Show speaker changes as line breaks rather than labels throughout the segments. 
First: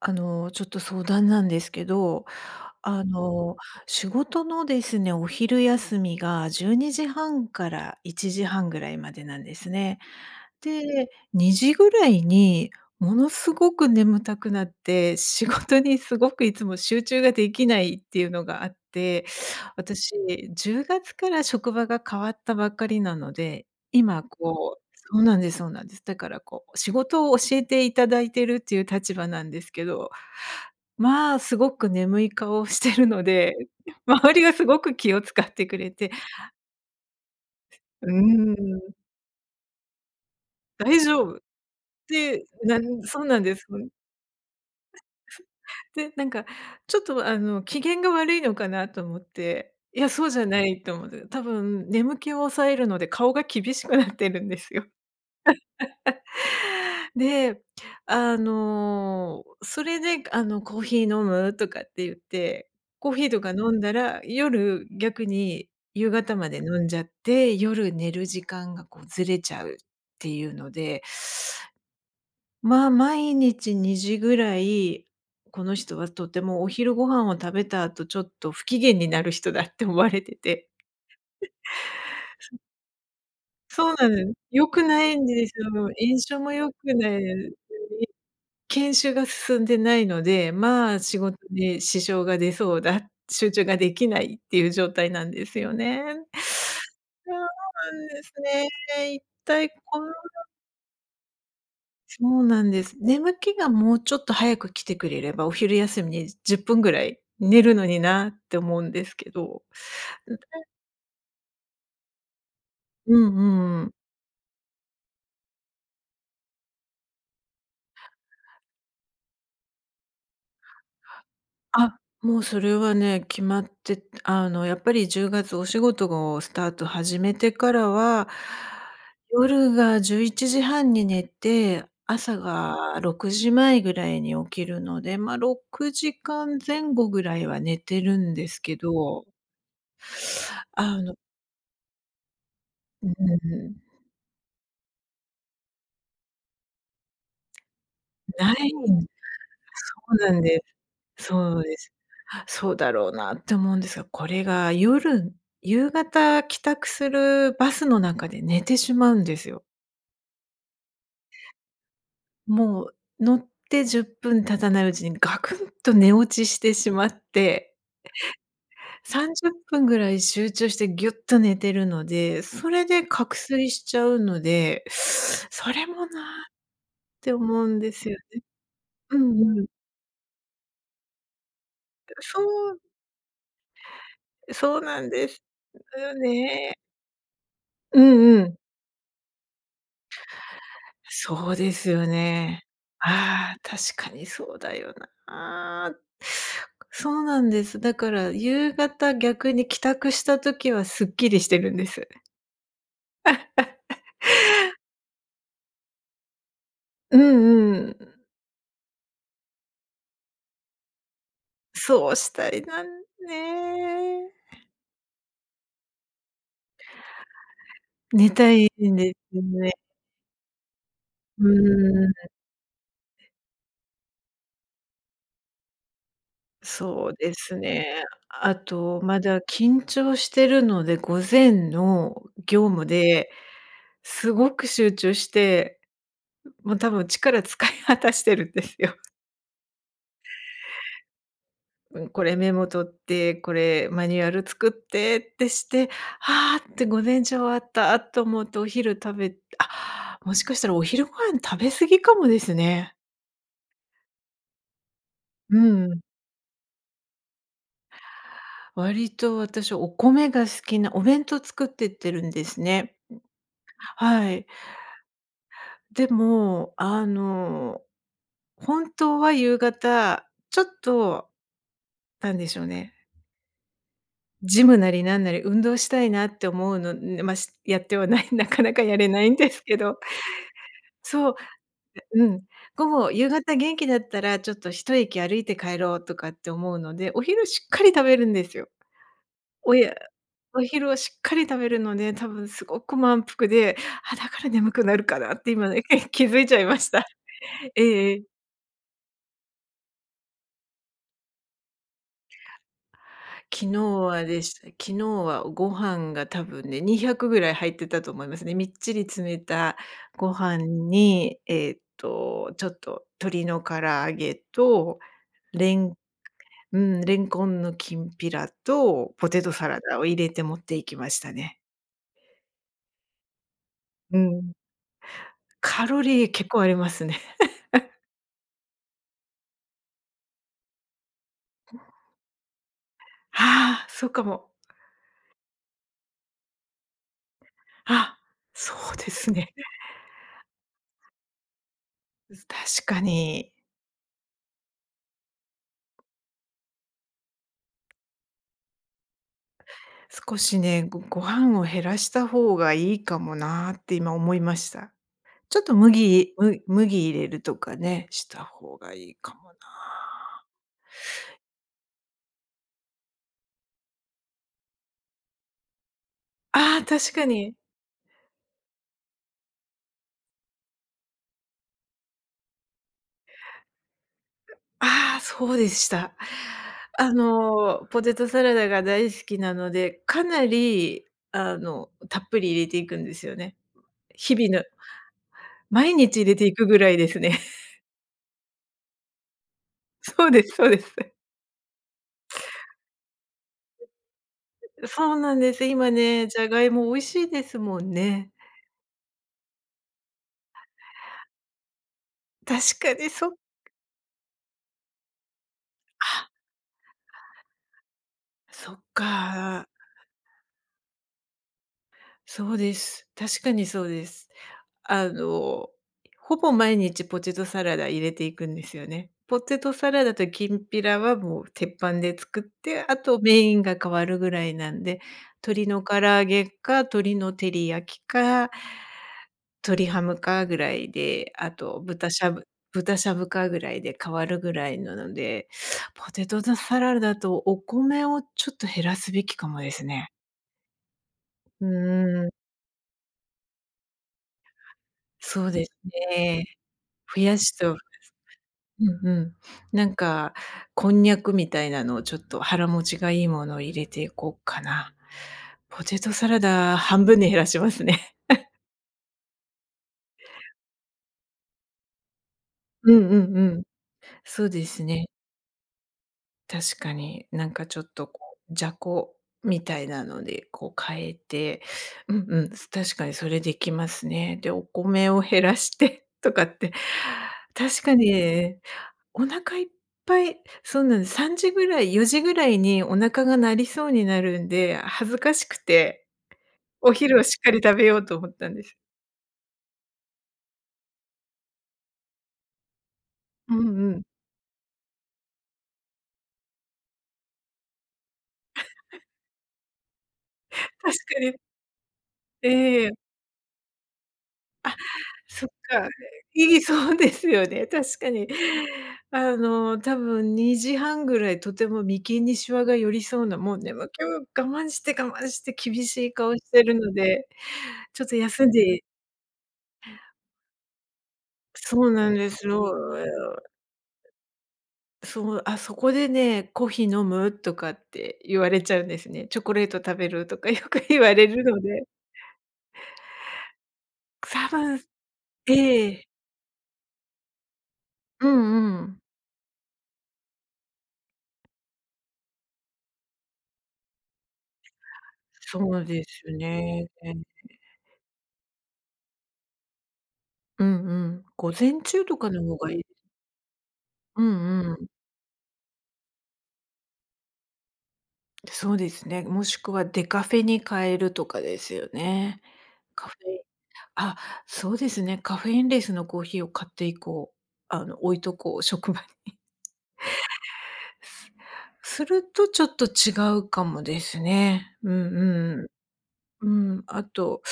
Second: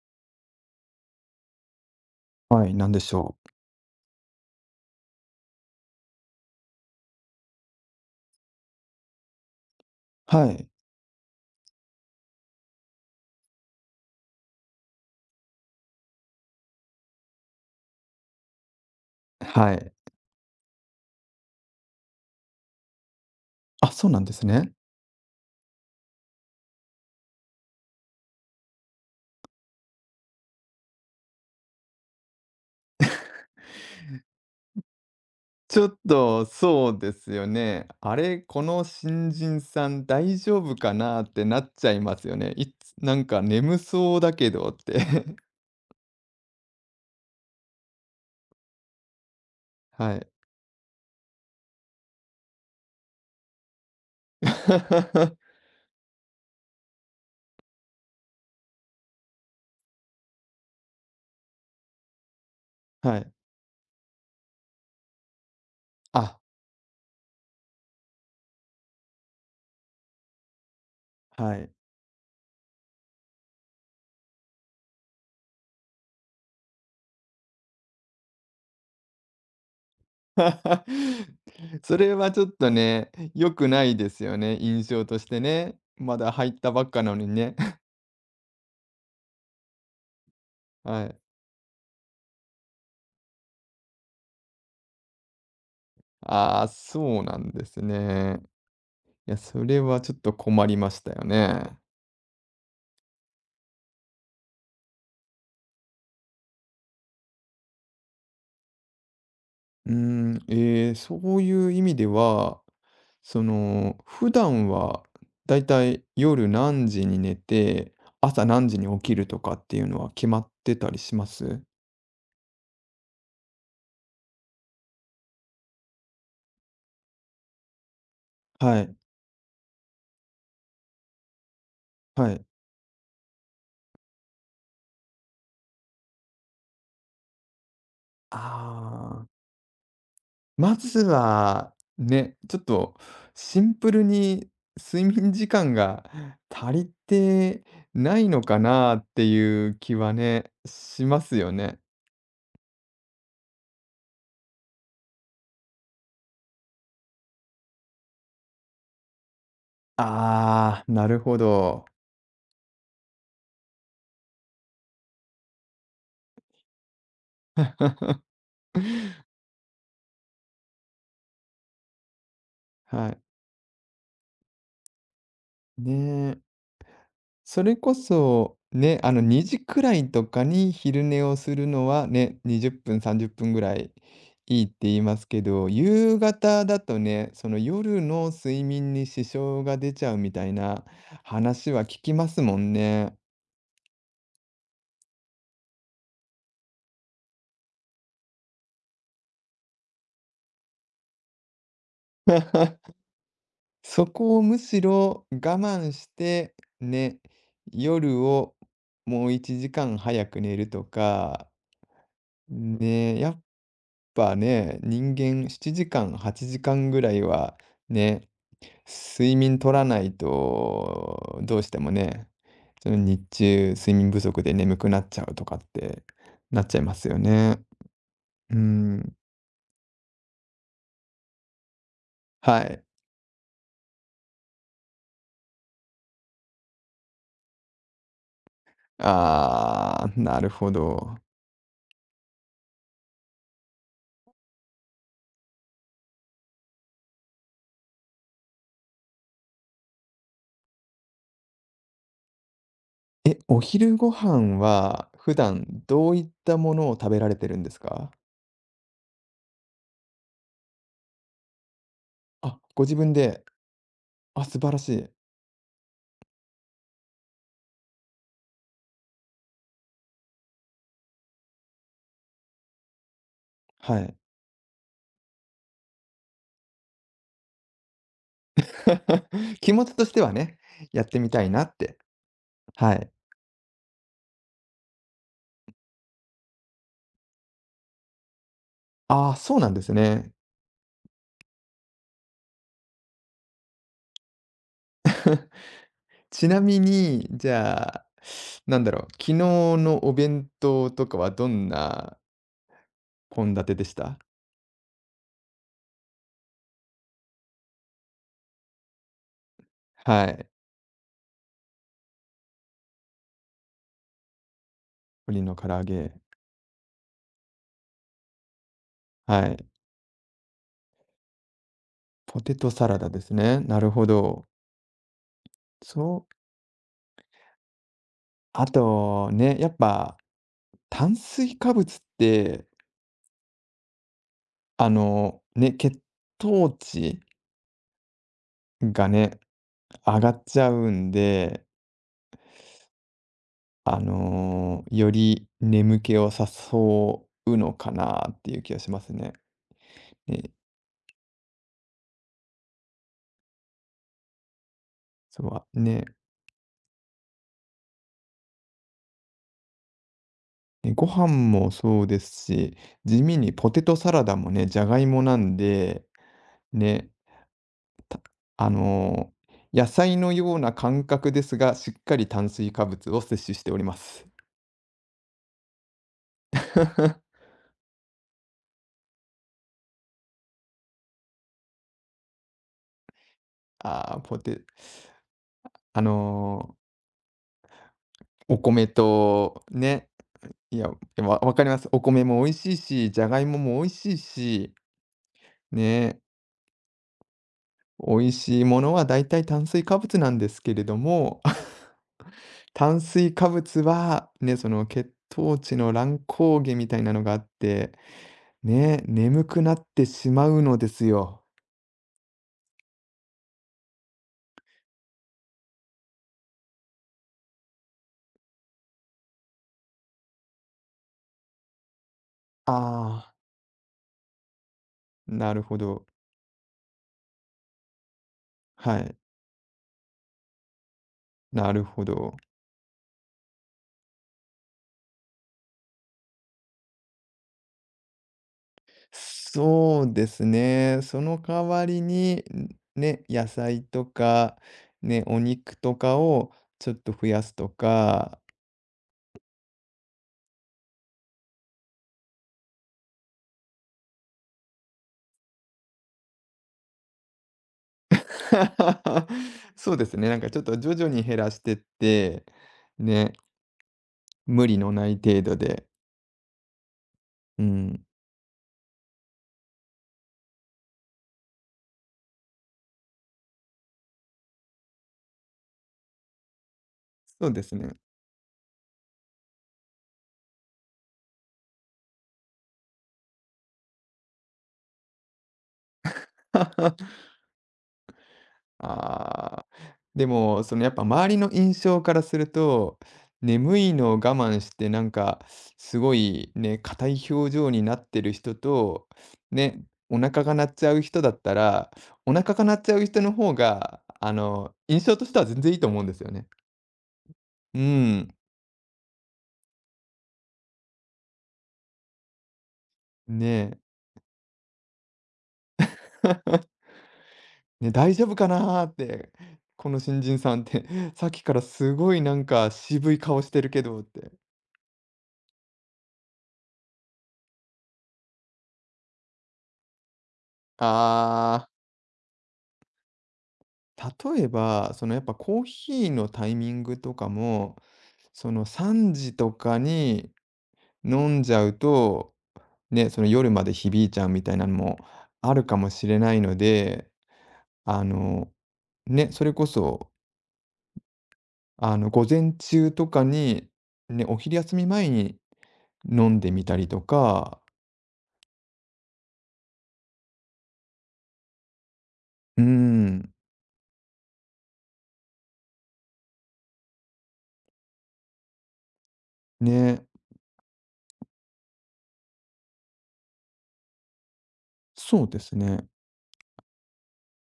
ちょっと相談なんですけど、
はい、なんで
あ
しょう。
の、仕事のですね、お昼休みが12時半から1時半ぐらいまでなんですね。
はい。
で、2時ぐらいにものすごく眠たくなって、仕事にすごくいつも集中ができないっていうのがあって、
はい。
私10月から職場が変わったばっかりなので、
あ、そうな
今
んですね。
こうそうなんです、そうなんです。だからこう仕事を教えていただいてるっていう立場なんですけど、まあ、すごく眠い顔をしてるので、周りがすごく気を使ってく
ちょ
れ
っ
て、
と、そうですよね。
うー
あれ、この
ん、
新人さん大丈夫か
大丈
なっ
夫っ
てなっちゃいますよ
て、
ね。いつな
そ
ん
うな
か
んです。
眠そうだけどって。
で、なんかちょっと機嫌が悪いのかなと思って、いや、
はい。
そうじゃないと思って、多分眠気を抑えるので顔が厳しくなってるんですよ。で、それで、「コーヒー飲む？」とかって言って、コー
は
ヒー
い。
とか飲んだら、夜逆に夕方
あ、
まで飲んじゃって、夜寝る時間がこうずれちゃうっていうので、
はい。
まあ、毎日2時ぐらい、この人はとてもお昼ご飯を食べた後、ちょっと不機嫌になる人だって思われてて。
それはちょっとね、良くな
そう
いで
なん
す
です。
よね、
良く
印
な
象
い
とし
ん
て
ですよ。
ね。ま
炎
だ
症
入っ
も良
たばっ
く
か
な
なのにね。
い 研修が進んでないので、まあ、
はい。
仕事に支障が出そうだ、集中ができないっていう状態なんですよね。
ああ、そう
そう
な
な
んです
んです
ね。
ね。一
いや、そ
体
れ
こ
は
の
ちょっと困りましたよね。
そうなんです。眠気がもうちょっと早く来てくれれば、お昼休みに10分ぐらい寝るのになって思うんですけど。
ええ、そういう意味では、
う
そ
んうん。
の、普段はだいたい夜何時に寝て、朝何時に起きるとかっていうのは決まってたりします？
あ、もうそれはね、決まってやっぱり10月お仕事をスタート始めてからは、
はい、
夜が11時半に寝て、
は
朝
い。
が6時前ぐらいに起きるので、まあ、6時間前後ぐらいは寝てるんですけ
ああ、
ど、
ま
あ
ず
の
は、ね、ちょっと
う
シン
ん、
プルに睡眠時間が足りてないの
ない
かなっていう気は
そうなん
ね、
で
しま
す。
すよ
そうで
ね。
す。そうだろうなって思うんですが、これが夕方帰宅するバスの中で寝てしまうんですよ。
ああ、なるほど。
もう乗って10分経たないうちにガクンと寝落ちしてしまって、30分ぐらい集中してギュッと寝てるので、それで
はい。
覚睡しちゃうので、それ
ね
もな
え、
って
そ
思う
れ
んで
こ
すよね。
そ、ね、
う
2
ん
時
うん。
くらいとかに昼寝をするのはね、
そ
20分、30分ぐらい
う、
いいって
そう
言
な
い
ん
ます
で
け
す
ど、
よ
夕方
ね。
だとね、その夜
う
の
んうん。
睡眠に支障が出ちゃうみたいな
そう
話
で
は
す
聞
よ
きますも
ね。
んね。
ああ、確かにそうだよな。そうなんです。だから夕方逆に帰宅した時はすっきりしてるんです。
そこをむしろ我慢して、
う
ね、
んうん。
夜をもう1時間早く寝るとか、
そうしたいな、
ね、やっ
ね。
ぱね、人間7時間、8時間ぐらいはね、
寝たいんで
睡
すよ
眠取
ね。
らないと、
う
どうしても
ん、
ね、その日中睡眠不足で眠くなっちゃうとかってなっちゃいます
そう
よ
です
ね。
ね。
う
あ
ー
と、
ん、
まだ緊張してるので、午前の
は
業
い。
務ですごく集中して、もう多分力使い果たしてるんですよ。
ああ、なるほど。
うん、これメモ取って、これマニュアル作ってってして、あーって午前中終わったと思うとお昼食べあ、もしかしたらお昼ご飯食べ過ぎかもですね。
え、お昼ご飯は普
う
段
ん。
どういったものを食べられてるんですか？
割と私お米が好きなお弁当作ってってるんで
あ、
す
ご自
ね。
分で。
は
あ、
い。
素晴らしい。
でも、本当は夕方、ちょっとなんでしょうね、
はい。
ジムなりなんなり運動したいなって思うの、ねまあ、しやってはない、なかなかやれないんで す
気
け
持ち
ど、
としてはね、やってみ
そう、
たいなって。
うん。午
はい。
後、夕方元気だったら、ちょっと一駅歩いて帰ろうとかって思うので、お昼しっかり食べるんですよ。
ああ、そうなん
お
です
や
ね。
お昼をしっかり食べるので、多分すごく満腹で、あ、だから眠くなるかなって今ね、気づい
ち
ちゃ
な
いま
み
した。
に、じ
え
ゃ
え
あ、
ええ。
なんだろう、昨日のお弁当とかはどんな献立でした？
昨日はご飯が多分ね、200ぐらい入ってたと思いますね。みっちり詰めた
は
ご
い。
飯に、ちょっと鶏の唐揚げと、
鶏の唐
レ
揚
ン
げ、
うん、レンコンのきんぴらとポテ
は
ト
い。
サラダを入れて持って行きましたね。
ポテトサラダですね。なるほ
う
ど。
ん。カロ
そ
リー
う、
結構ありますね。
あとね、やっぱ炭水化物って、
ああ、そうかも。
ね、血糖値
あ、そう
が
です
ね、
ね。
上がっちゃうんで、
確かに、
より眠気を誘うのかなっていう気がしますね。
少
え、
しね、ご飯を減らした方がいいかもなって今思いました。ちょっ
そ
と
う、ね、
麦入れるとかね、した方がいいかもな。
え、ご飯もそうですし、地味にポテトサラダもね、じゃがいもなんで、
ああ、
ね、
確かに。
あの、野菜のような感覚ですが、しっかり炭水化物を摂取しております。
ああ、そうでした。ポテトサラダが大好きなので、かなり、たっぷり入れていくんですよね。
ああ、
日
ポテ
々の毎
あ
日入れていく
の、
ぐらいですね。
お米とね、
そうですそう
い
で
や、
す。
わ分かります。お米も美味しいし、じゃがいもも美味しいし、
そうなんです。今
ね、
ね、じゃがいも美味しいですもん
美
ね。
味しいものは大体炭水化物なんですけれども
確か
炭
に
水
そ
化物は、ね、その血糖値の乱
あ、
高下みたいなのがあって、
そっ
ね、眠く
か。
なってしまうのですよ。
そうです。確かにそうです。あの、ほぼ毎日ポテトサラダ入れていくんですよね。ポテトサラダときんぴらはもう鉄板で作っ
あ
て、あとメ
あ、
インが変わるぐらいなんで、
なる
鶏
ほ
の唐
ど。
揚げか、鶏の照り焼きか、
はい、
鶏ハムかぐらいで、あ
な
と
るほ
豚しゃ
ど。
ぶ豚しゃぶかぐらいで変わるぐらいなので、ポテトサラダとお米をちょっと減らすべきかもです
そ
ね。
うですね。その
う
代
ー
わり
ん、
に、んね、野菜とか、ね、お
そうです
肉とか
ね。
をちょっと
増
増
や
やす
し
と
と
か。
うんうん。なんか、こんにゃくみたいなのをちょっと腹持ちがいいものを入れていこうかな。ポテトサラダ、半分に減らしますね。
そうですね、なんかちょっと徐々に減らしてって、
うんう
ね、
んうん。そうで
無理
す
のな
ね。
い程度で。
確かに、なん
う
かちょっ
ん。
とこう、じゃこみたいなので、こう変えて、うんうん、確かにそれできますね。で、お米を減らしてとかって、
そうです
確か
ね。
にお腹いっぱい、そうなんです。3時ぐらい、4時ぐらいにお腹が鳴りそうになるんで、恥ずかしくて、お 昼をしっかり食べようと思ったんです。
ああ、でも、そのやっぱ周りの印象からすると、
うん
眠い
うん。
のを我慢して、なんかすごいね、硬い表情になってる人と、ね、お腹が鳴っちゃ
確
う
か
人だ
に。
ったら、お腹が鳴っ
ええ、
ちゃう人の方が、印象としては
そっ
全然いいと
か。
思うんですよね。
そうですよね、
う
確かに。
ん、
多分2時半ぐらい、とても眉間にシワが寄りそうな、もう
ねえ。
眠気を我慢して我慢して厳しい顔してる ので、
ね、
ちょっ
大
と
丈夫
休
か
んで
なーって、この新人さんって、さっきから
そう
す
な
ご
ん
い
で
なん
すよ。
か渋い顔してるけどって。
そう、あ、そこでね、コーヒー飲む？とかって言われちゃうんですね。チョコレート食べる？とか よく言われるの
ああ。
で、
例え
多分、
ば、そのやっぱコー
え
ヒ
え。
ーのタイミングとかも、
うん
その
うん。
3時とかに飲んじゃうと、ね、その夜まで響いちゃうみたいなのもあるか
そう
も
で
しれ
す
ないの
ね。
で、あの、ね、それこそ、
うんうん。午前中と
午
かの
前
方がいい。
中とかに、
う
ね、お昼
んう
休み
ん。
前に飲んでみたりとか、
そうですね、もしくはデカフェに変えるとかですよね。
うー
カフ
ん、
ェあ、そうですね、カフェインレスのコーヒーを買っていこう。置いとこう、職場に。
ね、
するとちょっと違うかもですね。うん
そうです
うん。
ね。
うん、あと、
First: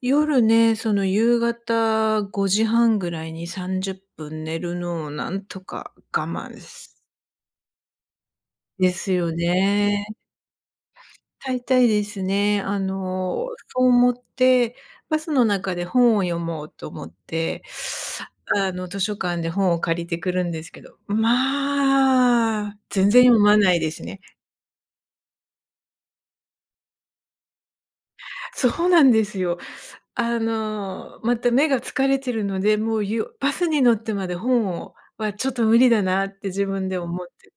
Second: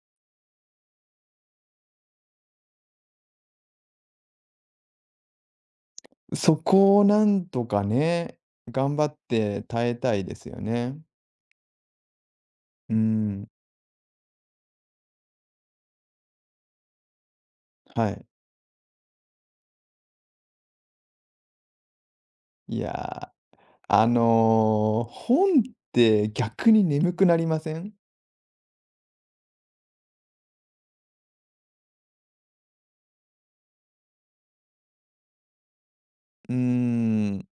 夜ね、その夕方5時半ぐらいに30分寝るのをなんとか我
そ
慢
こ
す
をなんとかね、
で
頑張
す
っ
よ
て耐え
ね。
たいですよね。
大体ですね、
うん。
そう思って、バスの中で本を読もうと思って、
はい。
図書館で本を借りてくるんですけど、ま
い
あ、
や
全然
ー、
読まないですね。
本って逆に眠くなりません？
そうなんですよ。また目が疲れてるので、もうバスに乗ってまで本をはちょっと無理だなって
うー
自分で思っ
ん。
て、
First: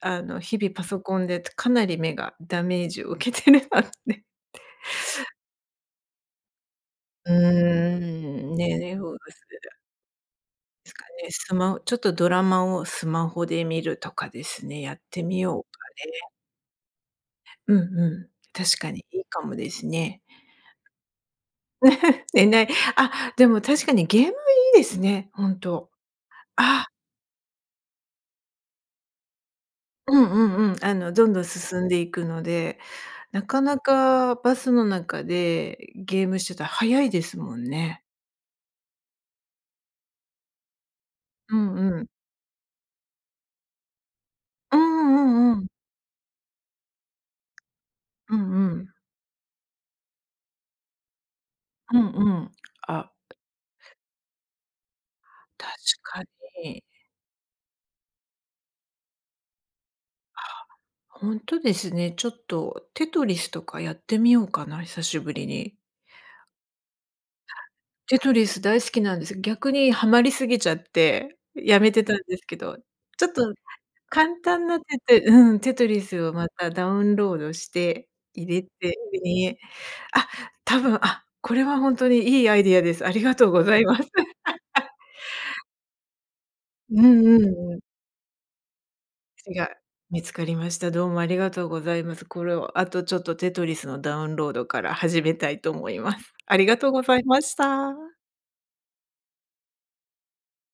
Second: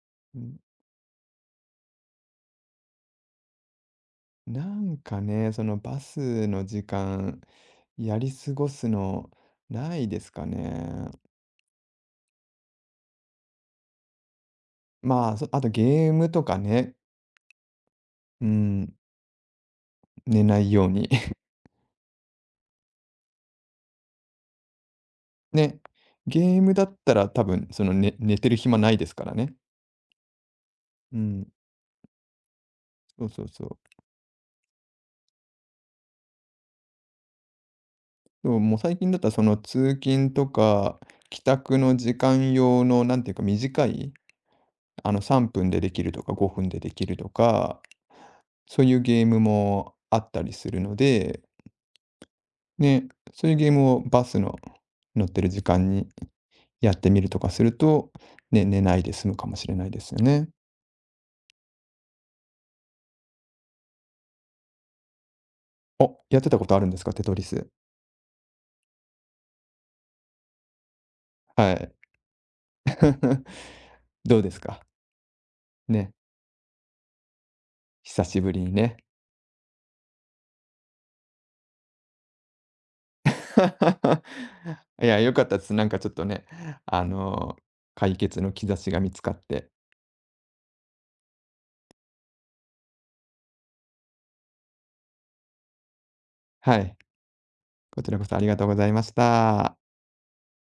日々パソコンでかなり目がダメージを受けてるなって。
なんかね、そのバスの時
う
間、
ー
やり過
ん、
ごす
ね、そで
の
す
ないですか
ですか
ね。
ね。スマホちょっとドラマをスマホで見るとかですね、やってみ
あ
よう
と
か
ゲー
ね。
ムとかね、
うんうん。
う
確か
ん、
にいいかもですね。
寝ないように。
ね、ないあ、でも確かにゲームいいですね、ほん
ね、
と。
ゲームだ
ああ。
ったら多分その寝、ね寝てる暇ないですからね。
うんうんうん。あの、
う
どんどん
ん、
進んでいくので、
そうそ
な
う
か
そう。
なかバスの中でゲームしてたら早いですもんね。
でも、もう最近だったらその通勤とか、帰
うん
宅の
うん。
時間用の、なんていうか短い
うんう
3
んうん。
分でできるとか5分でできるとか、
うんう
そう
ん。
いうゲームもあったりするので、
うんうん。
ね、
あ、
そういうゲームをバスの乗ってる時
確
間に
かに。
やってみるとかすると、ね、寝ないで済むかもしれないですよね。
ほんとですね。ちょっとテトリスとかやってみようかな、久しぶりに。
お、やってたことあるんですか？テトリス。
テトリス大好きなんです。逆にハマりすぎちゃって
は
やめ
い。
てたんですけど、ちょっ と簡
どうです
単な
か？
テテうん、テトリ
ね、
スをまたダウンロードして
久し
入
ぶり
れ
に
て、
ね。
にあ、多分、あ、これはほんとにいいアイディアです。ありがとうございます。
いや、良かったです。なんかちょっとね、
う
あ
んう
の、
んうん。
解決の兆しが見つかっ
ち
て。
が見つかりました。どうもありがとうございます。これをあとちょっとテトリスのダウンロードから始めたいと思います。ありが
は
とう
い、
ございました。
こちらこそありがとうございました。